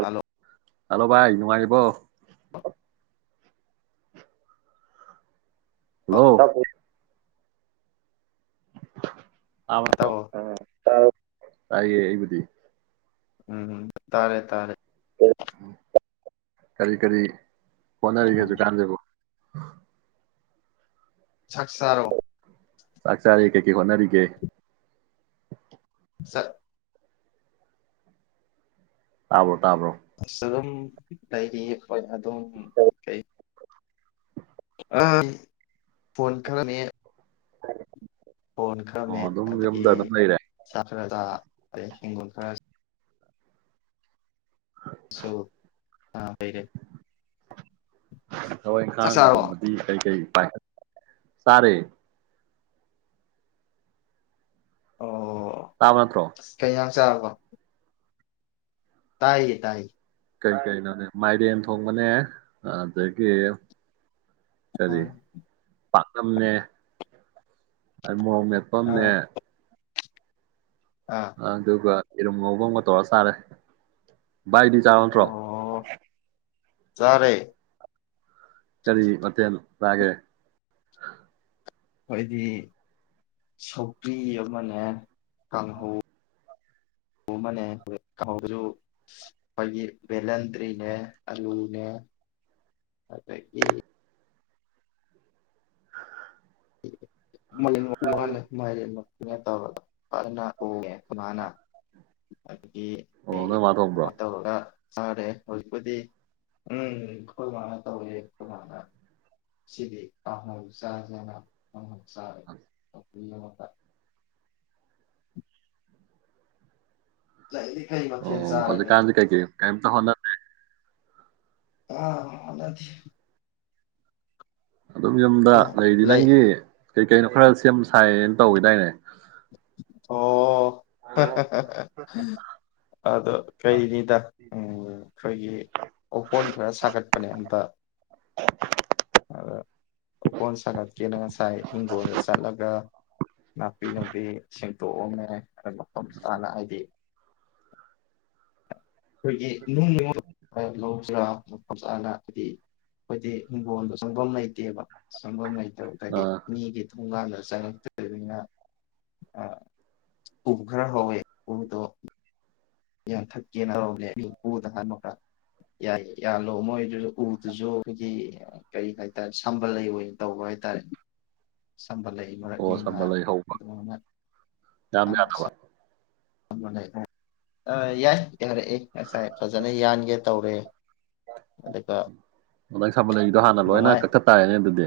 hello hello ꯚꯥꯏ ꯅꯨꯡꯉꯥꯏꯔꯤꯕꯣ [inaudible] hello ꯑꯀꯣ ꯇꯥꯕꯣ ꯍꯥꯏꯏ ꯑꯩꯕꯗꯤ ꯎꯝ ꯇꯥꯔꯦ ꯇꯥꯔꯦ ꯀꯔꯤ ꯀꯔꯤ ꯑ ꯄꯟꯔꯒꯤꯛꯦ ꯑꯗꯨꯁꯨ ꯀꯥꯟꯗꯖꯕꯨ ꯍꯥ ꯆꯛꯁꯔꯣ ꯆꯆꯥꯔ ꯀꯩ ꯀꯩ ꯍꯣꯅꯔꯤꯒꯦ ꯁꯥ ꯇꯥꯕꯣ ꯇꯥꯕꯣ ꯑꯁ ꯑꯗꯨꯝ ꯂꯩꯔꯤ ꯍꯣꯏ ꯑꯗꯨꯝ ꯀꯩ ꯑ ꯐꯣꯟ ꯈꯔꯃꯦꯠ [inaudible] ꯐꯣꯟ ꯑꯣ ꯈꯔꯃꯦꯠ ꯑꯗꯨꯝ ꯑꯗꯒꯤ ꯌꯨꯝꯗ ꯑꯗꯨꯝ ꯂꯩꯔꯦ ꯈꯔꯗ ꯑꯗꯩ ꯍꯦꯡꯒꯣꯜ ꯈꯔ ꯆꯥꯛ ꯆꯔꯥꯕꯣ ꯇꯥꯔꯦ ꯇꯥꯕ ꯅꯠꯇ꯭ꯔꯣ ꯆꯥꯛ ꯆꯥꯔꯥꯕꯣ ꯇꯥꯏꯌꯦ ꯇꯥꯏꯌꯦ ꯀꯩ ꯀꯩꯅꯣꯅꯦ ꯃꯥꯏꯔꯦꯟ ꯊꯣꯡꯕꯅꯦ ꯑꯗꯒꯤ ꯀꯔꯤ ꯑꯥ ꯄꯥꯝꯅꯝꯅꯦ ꯑꯥ ꯃꯣꯡꯔꯣꯛ ꯃꯦꯠꯄꯅꯦ ꯑꯥ ꯑꯥ ꯑ ꯑꯗꯨꯒ ꯌꯦꯔꯣꯝ ꯉꯧꯕꯥ ꯃꯒ ꯇꯧꯔ ꯆꯔꯦ ꯕꯏꯗꯤ ꯆꯔꯥꯕ ꯅꯠꯇꯔꯣ ꯆꯔꯦ ꯀꯔꯤ ꯃꯇꯊꯦꯟ ꯔꯒꯦ ꯑꯩꯈꯣꯏꯗꯤ ꯁꯧꯀ꯭ꯔꯤ ꯑꯃꯅꯦ ꯀꯥꯡꯍꯧ ꯑꯃꯅꯦ ꯀꯥꯡꯍꯧꯁꯨ ꯑꯩꯈꯣꯏꯒꯤ ꯚꯦꯂꯟꯗ꯭ꯔꯤꯅꯦ ꯑꯂꯨꯅꯦ ꯑꯗꯒꯤ [inaudible] ꯃꯂ ꯃꯥꯔ ꯐꯖꯅꯥ ꯊꯣꯉꯏ ꯏꯃꯥꯅ ꯒꯤ ꯑꯣ ꯀꯩꯒꯤ ꯅꯣꯏ ꯃꯥ ꯊꯣꯡꯕ꯭ꯔꯣ ꯀꯃꯥꯏ ꯇꯧꯔꯒ ꯆꯥꯔꯦ ꯍꯧꯖꯤꯛꯄꯨꯗꯤ ꯎꯝ ꯑꯩꯈꯣꯏ ꯃꯥꯅ ꯇꯧꯋꯦ ꯑꯩꯈꯣꯏ ꯃꯥꯅ ꯁꯤꯗꯤ ꯀꯥꯡꯍꯧ ꯆꯥꯖꯥꯅ ꯑ ꯆꯥꯔꯦ ꯁꯧꯒꯔ꯭ꯦ ꯑꯃꯒꯥ ꯂꯩꯔꯤ ꯀꯩ ꯃꯊꯦꯜ ꯆꯥꯔꯒꯦ ꯍꯣꯅꯗꯦ ꯑꯥ ꯍꯣꯠꯅꯗꯦ ꯑꯗꯨꯝ ꯌꯨꯝꯗ ꯂꯩꯔꯤꯗꯤ ꯂꯩ ꯅꯪꯒꯤ ꯀꯩ ꯀꯩꯅꯣ ꯈꯔ ꯁꯦꯝ ꯁꯥꯏꯅ ꯇꯧꯏꯗꯥꯏꯅꯦ ꯑꯣ ꯑꯗꯣ ꯀꯔꯤꯅꯤꯗ ꯑꯩꯈꯣꯏꯒꯤ ꯎꯀꯣꯟ ꯈꯔ ꯁꯥꯒꯠꯄꯅꯦ ꯍꯟꯇ ꯑꯗ ꯎꯀꯣꯟ ꯁꯥꯒꯠꯀꯦꯅ ꯉꯁꯥꯏ ꯏꯤꯡꯒꯣꯜꯗ ꯆꯠꯂꯒ ꯅꯥꯄꯤ ꯅꯨꯪꯄꯤ ꯁꯦꯡꯇꯣꯛꯑꯝꯃꯦ ꯈꯔꯥ ꯃꯐꯝ ꯆꯥꯅ ꯍꯥꯏꯗꯤ ꯑꯩꯈꯣꯏꯒꯤ ꯅꯨꯡ ꯂꯧꯁꯤꯔꯥ ꯃ ꯆꯥꯅ ꯍꯥꯏꯗꯤ ꯑꯩꯈꯣꯏꯗꯤ ꯍꯤꯡꯒꯣꯜꯗꯣ ꯆꯪꯐꯝ ꯂꯩꯇꯦꯕ ꯆꯪꯐꯝ ꯂꯩ ꯑꯣ ꯍꯤꯗꯤ ꯑꯥ ꯃꯤꯒꯤ ꯊꯣꯡꯀꯥꯟꯗ ꯆꯪꯉꯛꯇꯕꯅꯤꯅ ꯎꯕ ꯈꯔ ꯍꯧꯋꯦ ꯎꯗꯣ ꯌꯥ ꯊꯛꯀꯦꯅ ꯇꯧꯕꯅꯦ ꯎꯗ ꯍꯥꯟꯕ ꯈ ꯌꯥꯏ ꯌꯥꯜꯂꯣ ꯃꯣꯏꯁꯨ ꯎꯗꯨꯁꯨ ꯑꯩꯈꯣꯏꯒꯤ ꯀꯔꯤ ꯍꯥꯏꯇꯥꯔꯦ ꯁꯝꯕꯜ ꯂꯩ ꯑꯣꯏꯅ ꯇꯧꯕ ꯍꯥꯏꯇꯥꯔꯦ ꯁꯝꯕꯜ ꯂꯩꯐ ꯑꯩ ꯑꯣ ꯃꯔꯛꯅꯦꯅ ꯁꯝꯕꯜ ꯂꯩ ꯍꯧꯕ ꯑꯗꯨꯃꯥꯏꯅ ꯌꯥꯝ ꯌꯥꯗꯕ ꯑ ꯌꯥꯏ ꯌꯥꯔꯛꯑꯦ ꯉꯁꯥꯏ ꯐꯖꯅ ꯌꯥꯟꯒꯦ ꯇꯧꯔꯦ ꯑꯗꯨꯒ ꯅ ꯅꯪ ꯁꯃꯜꯂꯒꯤꯗꯣ ꯍꯥꯟꯅ ꯂꯣꯏꯅ ꯑꯗꯨꯃꯥꯏ ꯀꯛꯊꯠ ꯇꯥꯔꯦꯅꯦ ꯑꯗꯨꯗꯤ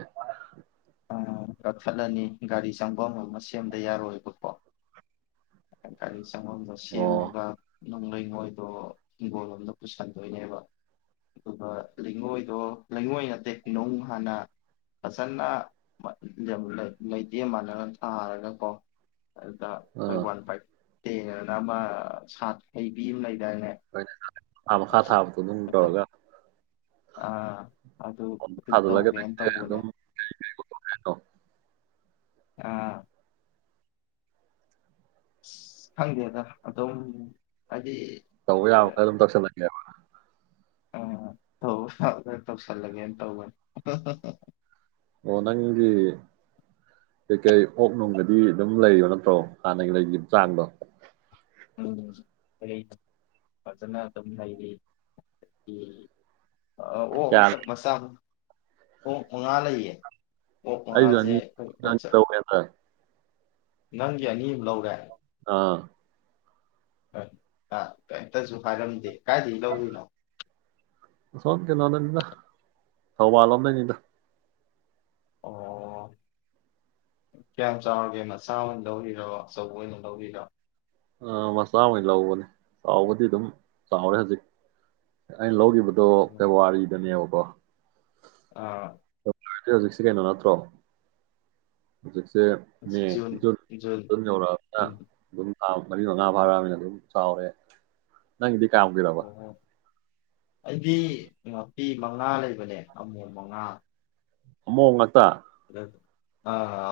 ꯀꯛꯊꯠꯂꯅꯤ ꯒꯥꯔꯤ ꯆꯪꯕꯝ ꯑꯃ ꯑꯃ ꯁꯦꯝꯗ ꯌꯥꯔꯣꯏꯕꯀꯣꯒꯥꯔꯤ ꯆꯗꯁ ꯑꯣ ꯃꯒ ꯅꯨꯡ ꯂꯩꯉꯣꯏꯗꯣ ꯍꯤꯡꯒꯣꯜꯂꯣꯝꯗ ꯄꯨꯁꯟꯗꯣꯏꯅꯦꯕ ꯑꯗꯨꯒ ꯂꯩꯉꯣꯏꯗꯣ ꯂꯩꯉꯣꯏ ꯅꯠꯇꯦ ꯅꯨꯡ ꯍꯥꯟꯅ ꯐꯖꯅ ꯂꯩꯇꯦꯝ ꯃꯥꯟꯅꯔꯒ ꯊꯥꯔꯒꯀꯣ ꯑꯗꯨꯗ ꯑꯩꯈꯣꯏ ꯑꯥ ꯋꯥꯟ ꯐꯥꯏꯚ ꯦꯡꯅ ꯑꯃ ꯁꯥ ꯍꯩꯕꯤ ꯂꯩ ꯍꯣꯏ ꯊꯥ ꯃꯈꯥ ꯊꯥꯕꯗꯣ ꯑꯗꯨꯝ ꯑꯗꯨ ꯇꯧꯔꯒ ꯑꯥ ꯑꯗꯨ ꯑꯗꯨ ꯇꯧꯒꯦꯅ ꯇꯧꯕꯅꯦ ꯑꯣ ꯑꯥ ꯍꯪꯦ ꯑꯗ ꯑꯗꯣꯝ ꯇꯧ ꯌꯥꯝꯃꯒ ꯑꯗꯨꯝ ꯇꯧꯁꯜꯂꯛꯒꯦ ꯎꯝ ꯇꯧ ꯈꯔ ꯇꯧꯁꯜꯂꯒꯦꯅ ꯇꯧꯕꯅꯤ ꯑꯣ ꯅꯪꯒꯤ ꯀꯩꯀꯩ ꯑꯣꯛ ꯅꯨꯡꯒꯗꯤ ꯑꯗꯨꯝ ꯂꯩꯔꯣ ꯅꯠꯇ꯭ꯔꯣ ꯍꯥꯟꯅꯒꯤ ꯂꯩꯒꯤꯈꯤꯕ ꯆꯥꯡꯗꯣ ꯎꯝ ꯍ ꯐꯖꯅ ꯑꯗꯨꯝ ꯂꯩꯔꯤ ꯑ ꯑꯣ ꯀꯌꯥ ꯃꯁꯥ ꯑꯣ ꯃꯉꯥ ꯂꯩꯌꯦ ꯑꯣꯛ ꯃꯉꯥꯁꯦ ꯑꯩꯖꯅꯤ ꯑꯩꯈꯣꯏ ꯃꯆꯥ ꯇ ꯅꯪꯒꯤ ꯑꯅꯤ ꯑꯃ ꯂꯧꯔꯦ ꯑꯥ ꯍ ꯀꯩꯝꯇꯁꯨ ꯐꯥꯏꯔꯝꯗꯦ ꯀꯥꯏꯗꯒꯤ ꯂꯧꯗꯣꯏꯅꯣ ꯁ ꯀꯅꯅꯅꯤ ꯍꯋꯥ ꯂꯣꯅꯅꯤꯗ ꯑꯣ ꯀꯌꯥꯝ ꯆꯥꯎꯒꯦ ꯃꯆꯥ ꯑꯣꯏꯅ ꯂꯧꯔꯤꯔꯣ ꯑꯆꯧꯕ ꯑꯣꯏꯅ ꯂꯧꯔꯤꯔꯣ ꯑ ꯃꯆꯥ ꯍ ꯂꯧꯕꯅꯦ ꯆꯥꯎꯕꯗꯤ ꯑꯗꯨꯝ ꯆꯥꯎꯔꯦ ꯍꯧꯖꯤꯛ ꯑꯩꯅ ꯂꯧꯈꯤꯕꯗꯣ ꯐꯦꯕꯋꯥꯔꯤꯗꯅꯦꯕ ꯋꯥ ꯑꯥ ꯍꯧꯖꯤꯛꯁꯦ ꯀꯩꯅꯣ ꯅꯠꯇ꯭ꯔꯣ ꯍꯧꯖꯤ ꯖꯨꯟ ꯖꯨꯟ ꯃ ꯂꯥꯛꯑ ꯎꯝ ꯑꯗꯨ ꯃꯔꯤ ꯃꯉꯥ ꯐꯥꯔꯃꯤꯅ ꯑꯗꯨꯝ ꯆꯥꯎꯔꯦ ꯅꯪꯒꯤꯗꯤ ꯀꯝꯒꯔꯕꯕ ꯑꯗꯨꯗꯤ ꯐꯤ ꯃꯉꯥ ꯂꯩꯕꯅꯦ ꯑꯃꯣ ꯃꯉꯥ ꯑꯝꯃꯣꯝ ꯉꯥꯛꯇ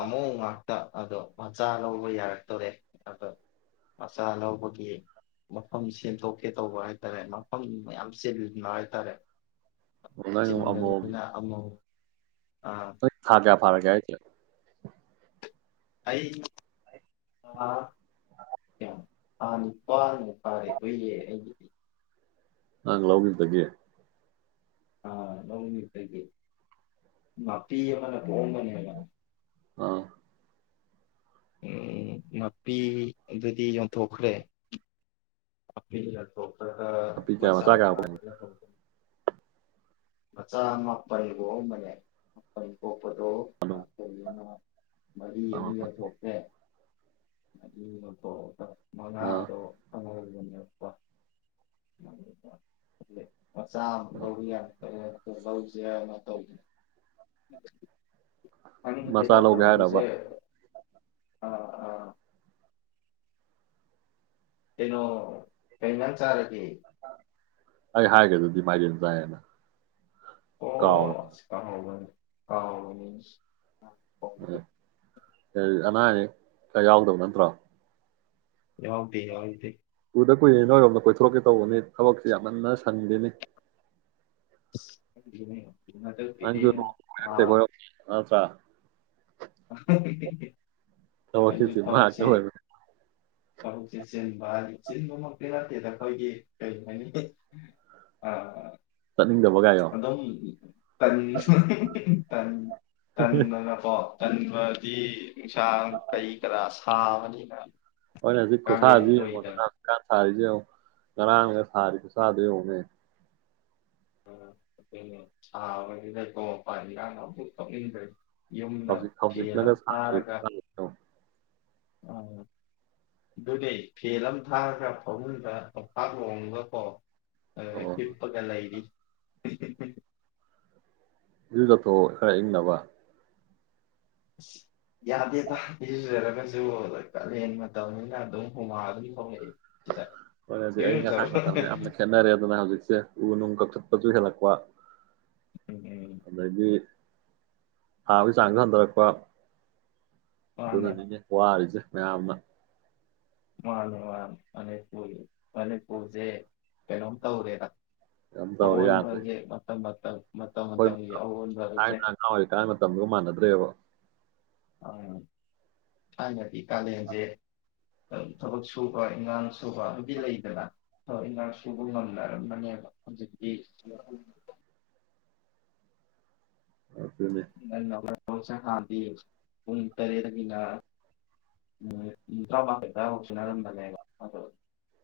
ꯑꯃꯨꯛ ꯉꯥꯛꯇ ꯑꯗꯣ ꯃꯆꯥ ꯂꯧꯕ ꯌꯥꯔꯛꯇꯣꯔꯦ ꯑꯗꯣ ꯃꯆꯥ ꯂꯧꯕꯒꯤ ꯃꯐꯝ ꯁꯦꯝꯇꯣꯛ ꯁꯦꯝꯦ ꯇꯧꯕ ꯍꯥꯏ ꯇꯔꯦ ꯃꯐꯝ ꯃꯌꯥꯝ ꯆꯕ ꯍꯥꯏ ꯇꯔꯦ ꯑꯣ, ꯅꯪ ꯑꯃꯣꯝ ꯆꯤꯟꯗꯅ ꯑꯃꯕꯨ ꯑꯥ ꯐꯔꯒꯦ ꯊ ꯑꯩ ꯀ ꯑꯥ ꯅꯤꯄꯥꯥꯟꯜꯅꯦ ꯄꯥꯔꯦ ꯑꯩꯈꯏ ꯑꯩꯒꯤꯗꯤ ꯅꯥꯡ ꯂꯥꯎꯒ ꯇꯒꯦ ꯑꯥ ꯅ ꯃꯥꯄꯤꯤ ꯃꯅꯦ ꯍꯣꯕꯅꯤ ꯍꯥꯏ ꯃꯥꯅꯤ ꯑꯥ ꯎ ꯅꯥꯄꯤ ꯑꯗꯨꯗꯤ ꯌꯣꯟꯊꯣꯛꯈ꯭ꯔꯦ ꯑ ꯌꯥꯣ ꯑꯄꯤ ꯀꯌꯥ ꯃꯆꯥ ꯀꯌꯥ ꯃꯆꯥꯆꯥ ꯃꯥꯄꯅꯤꯕꯣ ꯃꯅꯦ ꯃꯄꯅꯤꯕꯣ ꯄꯗꯣ ꯍꯂꯣ ꯑ ꯃꯔꯤ ꯑꯅꯤ ꯂꯧꯊꯣꯛꯇꯦ ꯑ ꯑꯥ ꯃꯗꯣ ꯄ ꯃꯆꯥ ꯑꯃ ꯂꯧꯕ ꯌꯥꯅꯤ ꯐꯩ ꯆ ꯂꯧꯧꯁꯦ ꯅꯠꯇꯧ ꯀꯅꯤ ꯄꯦ ꯃꯆꯥ ꯂꯧꯒꯦ ꯍꯥꯏꯔꯕ ꯇꯥꯛꯠꯇꯕꯕꯁꯦ ꯑꯥ ꯑꯥ ꯇꯩꯅꯣ ꯀꯩꯅ ꯅ ꯆꯔꯦ ꯎꯝ ꯑꯦ ꯍꯥꯏꯒꯦ ꯑꯗꯨꯗꯤ ꯃꯥꯒꯤꯦ ꯆꯅ ꯑꯣ ꯀꯣ ꯑ ꯃꯅꯤ ꯎ ꯑꯅꯥ ꯑꯌꯦꯛ ꯈꯌꯥ ꯌꯥꯎꯗꯕ ꯅꯠꯇ꯭ꯔꯣ ꯌꯎꯗꯤꯦ ꯍꯎꯗꯤꯦ ꯑꯗ ꯀꯨꯏꯦ ꯅꯣꯏꯔꯣꯝꯅ ꯀꯣꯏꯊꯣꯔꯛꯀꯦ ꯇꯧꯕꯅꯤ ꯊꯕꯛꯁꯦ ꯌꯥꯝꯃꯟꯅ ꯁꯟꯒꯦꯅꯤ [inaudible] ꯍꯟꯗꯛꯀꯤꯗꯤ ꯅꯪꯖꯆꯥ [inaudible] ꯊꯕꯛꯀꯤ ꯑꯩꯁꯨ ꯆꯤꯟꯕ ꯉꯥꯛꯇ ꯐꯕꯛꯁꯦ ꯑꯣꯏꯕꯅꯤ ꯐꯕꯛꯁꯦ ꯆꯦꯟꯕꯜꯂꯤ ꯆꯤꯟꯕꯃꯛꯇꯤ ꯂꯇꯦꯗ ꯑꯩꯈꯣꯏꯒꯤ ꯀꯔꯤ ꯍꯥꯏꯅꯤ ꯆꯠꯅꯤꯡꯗꯕꯒꯥꯏꯌꯣ ꯑꯝ ꯇꯟ ꯇꯟꯅꯅꯄꯣ ꯀꯟꯕꯗꯤ ꯅꯨꯡꯁꯥꯡ ꯀꯩ ꯀꯔꯥ ꯁꯥꯕꯅꯤꯅ ꯍ ꯍꯧꯖꯤꯛꯀ ꯀꯥꯂꯦꯟ ꯁꯥꯁꯤ ꯌꯦꯡꯉꯣꯗ ꯑꯣꯏꯗꯅ ꯀꯥꯟ ꯁꯥꯔꯤ ꯉꯔꯥꯡ ꯍꯔ ꯈꯨꯁꯥꯗꯦ ꯍꯧꯅꯦ ꯗꯉꯄꯗ ꯐꯞꯖꯤ ꯂꯒ ꯈ ꯑ ꯑꯗꯨꯗꯤ ꯐꯦꯟ ꯑꯃ ꯊꯥꯔꯒ ꯐꯟꯒ ꯄꯝꯐꯥ ꯂꯣꯡꯉꯒꯀꯣ ꯑ ꯑꯣ ꯏꯄ ꯀ ꯂꯥꯏꯗꯤ [unintelligible] ꯏꯗ ꯊꯣ ꯈꯔ ꯏꯪꯅꯕ ꯑꯁ ꯌꯥꯗꯦ ꯇꯥꯗꯤ ꯁꯨꯖꯔꯒꯁꯨ ꯀꯥꯂꯦꯟ ꯃꯇꯝꯅꯤꯅꯤꯅ ꯑꯗꯨꯝ ꯍꯨꯃꯥꯡ ꯑꯗꯨꯝ ꯊꯣꯛꯂꯛꯑꯦ ꯍꯣꯏ ꯍꯧꯖꯤꯛ ꯑꯩ ꯉꯁꯥꯏ ꯃꯇꯝꯁꯦ ꯌꯥꯝꯅ ꯈꯦꯠꯅꯔꯦꯗꯅ ꯍꯧꯖꯤꯛꯁꯦ ꯎꯅꯨꯡ ꯀꯛ ꯁꯨ ꯍꯦꯜꯂꯛꯄ ꯎꯝ ꯎꯝ ꯑꯗꯒꯤ ꯊꯥꯕꯒꯤ ꯆꯥꯡꯁꯨ ꯍꯟꯊꯔꯛꯄ ꯃꯥꯅꯦ ꯅꯅꯤꯅꯦ ꯀꯣꯋꯥꯔꯤꯁꯦ ꯑꯃ ꯃꯥꯅꯤ ꯃꯥ ꯑꯅꯤ ꯄ ꯃꯅꯤ ꯄꯨꯁꯦ ꯀꯩꯅꯣ ꯇꯧꯗꯦ ꯑꯟ ꯐꯖꯦ ꯃ ꯑꯥ ꯍꯣꯏ ꯊꯥꯏꯅ ꯑꯉꯥꯡ ꯑꯣꯏꯔꯤꯀꯥꯟ ꯃꯇꯝꯗꯨꯒ ꯃꯥꯟꯅꯗ꯭ꯔꯦꯕ ꯊꯥꯏꯅꯗꯤ ꯀꯥꯂꯦꯟꯁꯦ ꯊꯕꯛ ꯁꯨꯕ ꯏꯪꯉꯥꯡ ꯁꯨꯕ ꯑꯗꯨꯗꯤ ꯂꯩꯗꯅ ꯊꯕꯛ ꯏꯟꯉꯥꯡ ꯁꯨꯕ ꯉꯝꯅꯔꯝꯕꯅꯦꯕ ꯍꯧꯖꯤꯛꯇꯤ ꯑꯗꯨꯅꯦ ꯑ ꯁ ꯈꯥꯟꯗꯤ ꯎꯟ ꯇꯔꯦꯗꯒꯤꯅ ꯎ ꯏ ꯀꯕ ꯂ ꯍꯁꯨꯅꯥ ꯑꯗꯨꯝ ꯊꯕ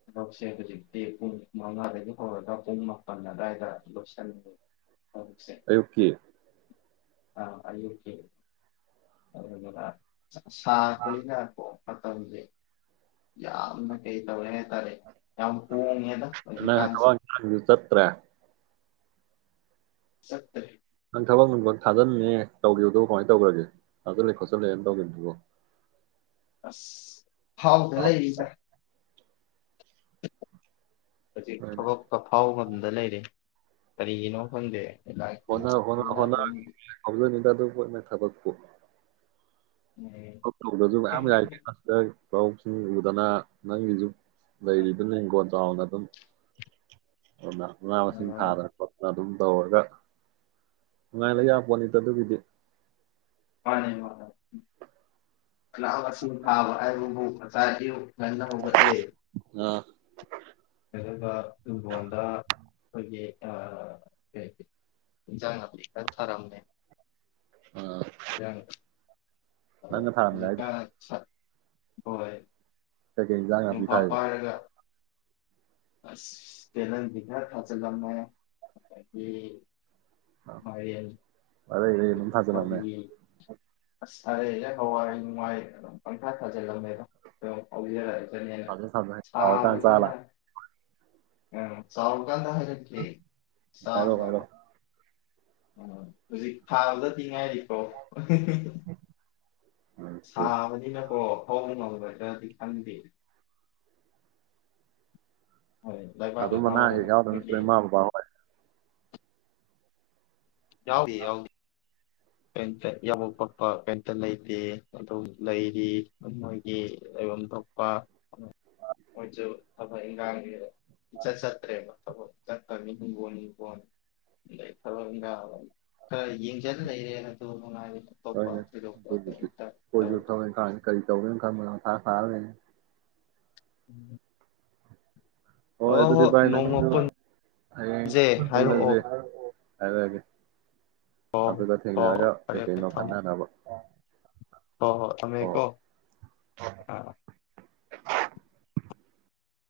ꯊꯕꯛꯁꯦ ꯍꯧꯖꯤꯛꯇꯤ ꯄꯨꯡ ꯃꯉꯥꯗꯒꯤ ꯍꯧꯔꯒ ꯄꯨꯡ ꯃꯥꯄꯜ ꯑꯗꯨꯗꯥꯏꯗ ꯂꯣꯏꯁꯟꯉꯦ ꯑꯌꯨꯛꯀꯤ ꯑ ꯑꯦ ꯁꯥꯅꯀꯣ ꯑꯠꯇꯖꯦ ꯌꯥꯝꯅ ꯀꯩ ꯇꯧꯦ ꯍꯥꯏꯇꯥꯔꯦ ꯌꯥꯝ ꯍꯣꯡꯉꯦꯗ ꯍꯧꯖꯤꯛꯀꯥꯟꯁꯦ ꯀ ꯇ꯭ꯔꯦ ꯁꯠꯇꯦ ꯅꯪ ꯊꯕꯛ ꯅꯨꯡꯈꯛ ꯊꯥꯖꯤꯟꯅꯦꯦ ꯇꯧꯈꯤꯕꯦꯗ ꯀꯃꯥꯏꯅ ꯇꯧꯈ꯭ꯔꯒꯦ ꯊꯥꯖꯜꯂꯦ ꯈꯣꯆꯤꯜꯂꯦꯅ ꯇꯧꯒꯦꯗꯨꯕꯨꯣ ꯑ ꯍꯥꯎꯗꯂꯖ ꯍꯧꯖꯤꯛ ꯍꯣꯏꯅꯦ ꯊꯕꯛꯀ ꯐꯥꯎꯕ ꯂꯩꯔ ꯀꯔꯤꯒꯤꯅꯣ ꯈꯪꯗꯦ ꯂꯥꯏꯔꯤꯛꯁꯦ ꯍꯣꯅꯥ ꯍꯣꯅ ꯐꯖꯅ ꯍꯣꯅ ꯑꯗꯨꯝ ꯆꯥꯗꯕꯃꯦ ꯊꯥꯕꯛꯄꯣ ꯃꯥꯅꯦ ꯐ ꯐꯔ ꯀꯥꯎꯁꯤꯡꯅ ꯎꯗꯥꯟ ꯅꯪꯉꯖꯨ ꯂꯗꯤꯡꯣ ꯎꯒ ꯑꯗꯨ ꯅꯅꯥꯥꯁꯤꯝ ꯊꯥꯗꯅꯄ ꯑꯗꯨꯝ ꯇꯧꯔꯒ ꯅꯨꯡꯉꯥꯏꯅ ꯌꯥꯄꯣꯠꯅꯤꯗ ꯑꯗꯨꯒꯤꯗꯤ ꯑ ꯊꯕ ꯁꯥꯨ ꯅ ꯃꯄꯠꯇꯦ ꯑꯥ ꯑꯗꯨꯒ ꯂꯨꯝꯕꯣꯟꯗ ꯑꯩꯈꯣꯏꯒꯤ ꯀ ꯏꯟꯖꯥꯡ ꯅꯥꯄꯤ ꯈꯔ ꯊꯥꯔꯝꯃꯦ ꯑꯥ ꯅꯪꯅ ꯊꯥꯔꯝꯃꯦ ꯍꯥꯏꯗꯣ ꯖꯤꯀꯥ ꯍꯣꯏ ꯇꯀ ꯏꯜꯖꯥꯡꯌꯥ ꯌꯣꯡꯄꯥꯛ ꯊꯥꯏ ꯄꯥꯏꯔꯒ ꯑꯁ ꯇꯂꯪꯖꯤꯅ ꯊꯖꯂꯝꯅꯗꯒꯤ ꯑꯔꯌꯦ ꯑꯔꯩ ꯅꯪ ꯊꯥꯖ ꯂꯃꯦ ꯑꯁ ꯑꯔꯦ ꯍ ꯍꯋꯥꯏ ꯅꯨꯡꯉꯥꯏ ꯑꯗꯨꯝ ꯄꯪꯊꯥ ꯊꯥꯖꯤꯜꯂꯝꯃꯦꯗꯣ ꯍꯧꯖꯔꯛꯏꯦ ꯊꯥꯖ ꯊꯥꯖ ꯑ ꯆꯥꯎꯔꯀꯥꯟ ꯆꯥ ꯂꯥꯛꯑꯦ ꯑ ꯆꯥꯎꯥꯎ ꯥꯟꯗ ꯍꯥꯏꯔꯦ ꯍꯥꯏꯔꯣ ꯆꯕ ꯍꯥꯏꯔꯣ ꯑꯣ ꯍꯧꯖꯤꯛ ꯊꯥꯎꯗꯗꯤ ꯉꯥꯏꯔꯤ ꯑꯣ ꯍꯤ ꯍꯤ [inaudible] ꯎꯝ ꯁꯥꯕꯅꯤ ꯅꯀ꯭ꯔꯣ ꯐꯧꯕ ꯉꯝꯗ ꯈ꯭ꯔꯗꯤ ꯈꯪꯗꯦ ꯍꯣꯏ ꯂꯩꯕꯥꯛ ꯂꯩꯍꯥꯎ ꯑꯗꯨꯝꯕꯅꯥꯑꯦ ꯀꯗꯦ ꯑꯩꯈꯣꯏꯒꯤ ꯃꯥꯕꯨꯕ ꯌꯥꯎꯗꯤ ꯌꯥꯎꯗꯤ ꯄꯦꯟꯇ ꯌꯥꯕ ꯄꯣꯠꯄ ꯄꯦꯟꯇ ꯂꯩꯇꯦ ꯑꯗꯨ ꯂꯩꯔꯤ ꯃꯣꯏꯒꯤ ꯂꯩꯐꯝ ꯊꯣꯛꯄ ꯍꯣꯏꯁꯨ ꯊꯕꯛ ꯏꯟꯈꯥꯡꯒꯤ ꯏꯆꯠ ꯆꯠꯇ꯭ꯔꯦꯕ ꯊꯕꯛ ꯆꯀꯅꯤ ꯍꯤꯡꯒꯣꯜ ꯍꯤꯡꯈꯣꯜ ꯑꯗꯩ ꯊꯕꯛ ꯏꯪꯈꯥꯡ ꯈꯔ ꯌꯦꯡꯖꯅ ꯂꯩꯔꯦꯅ ꯑꯗꯨ ꯅꯨꯡꯉꯥꯏꯔ ꯍ ꯑꯗꯨꯗꯤ ꯀꯣꯏꯁꯨ ꯇꯧꯗꯦ ꯊꯧꯋꯦ ꯀꯥꯟꯅꯤ ꯀꯔꯤ ꯇꯧꯒꯦꯅ ꯈꯟꯕ ꯑꯥ ꯐꯥꯎ ꯎꯝ ꯍꯣꯏ ꯑꯗꯨꯗꯤ ꯚꯥꯏ ꯅꯣꯡꯃ ꯅꯪꯗ ꯄꯨꯟꯁꯦ ꯍꯥꯏꯔꯛꯑꯣ ꯍꯌꯦꯡꯂꯁꯦ ꯑꯗ ꯑꯗꯨꯦ ꯑꯣ ꯑꯗꯨꯗ ꯍꯣ ꯊꯦꯡꯅꯔꯒ ꯀꯩꯀꯩꯅꯣ ꯈꯟꯅꯅꯕ ꯍ ꯍꯣ ꯇꯃꯦ ꯍꯣꯏ ꯀꯣ ꯑ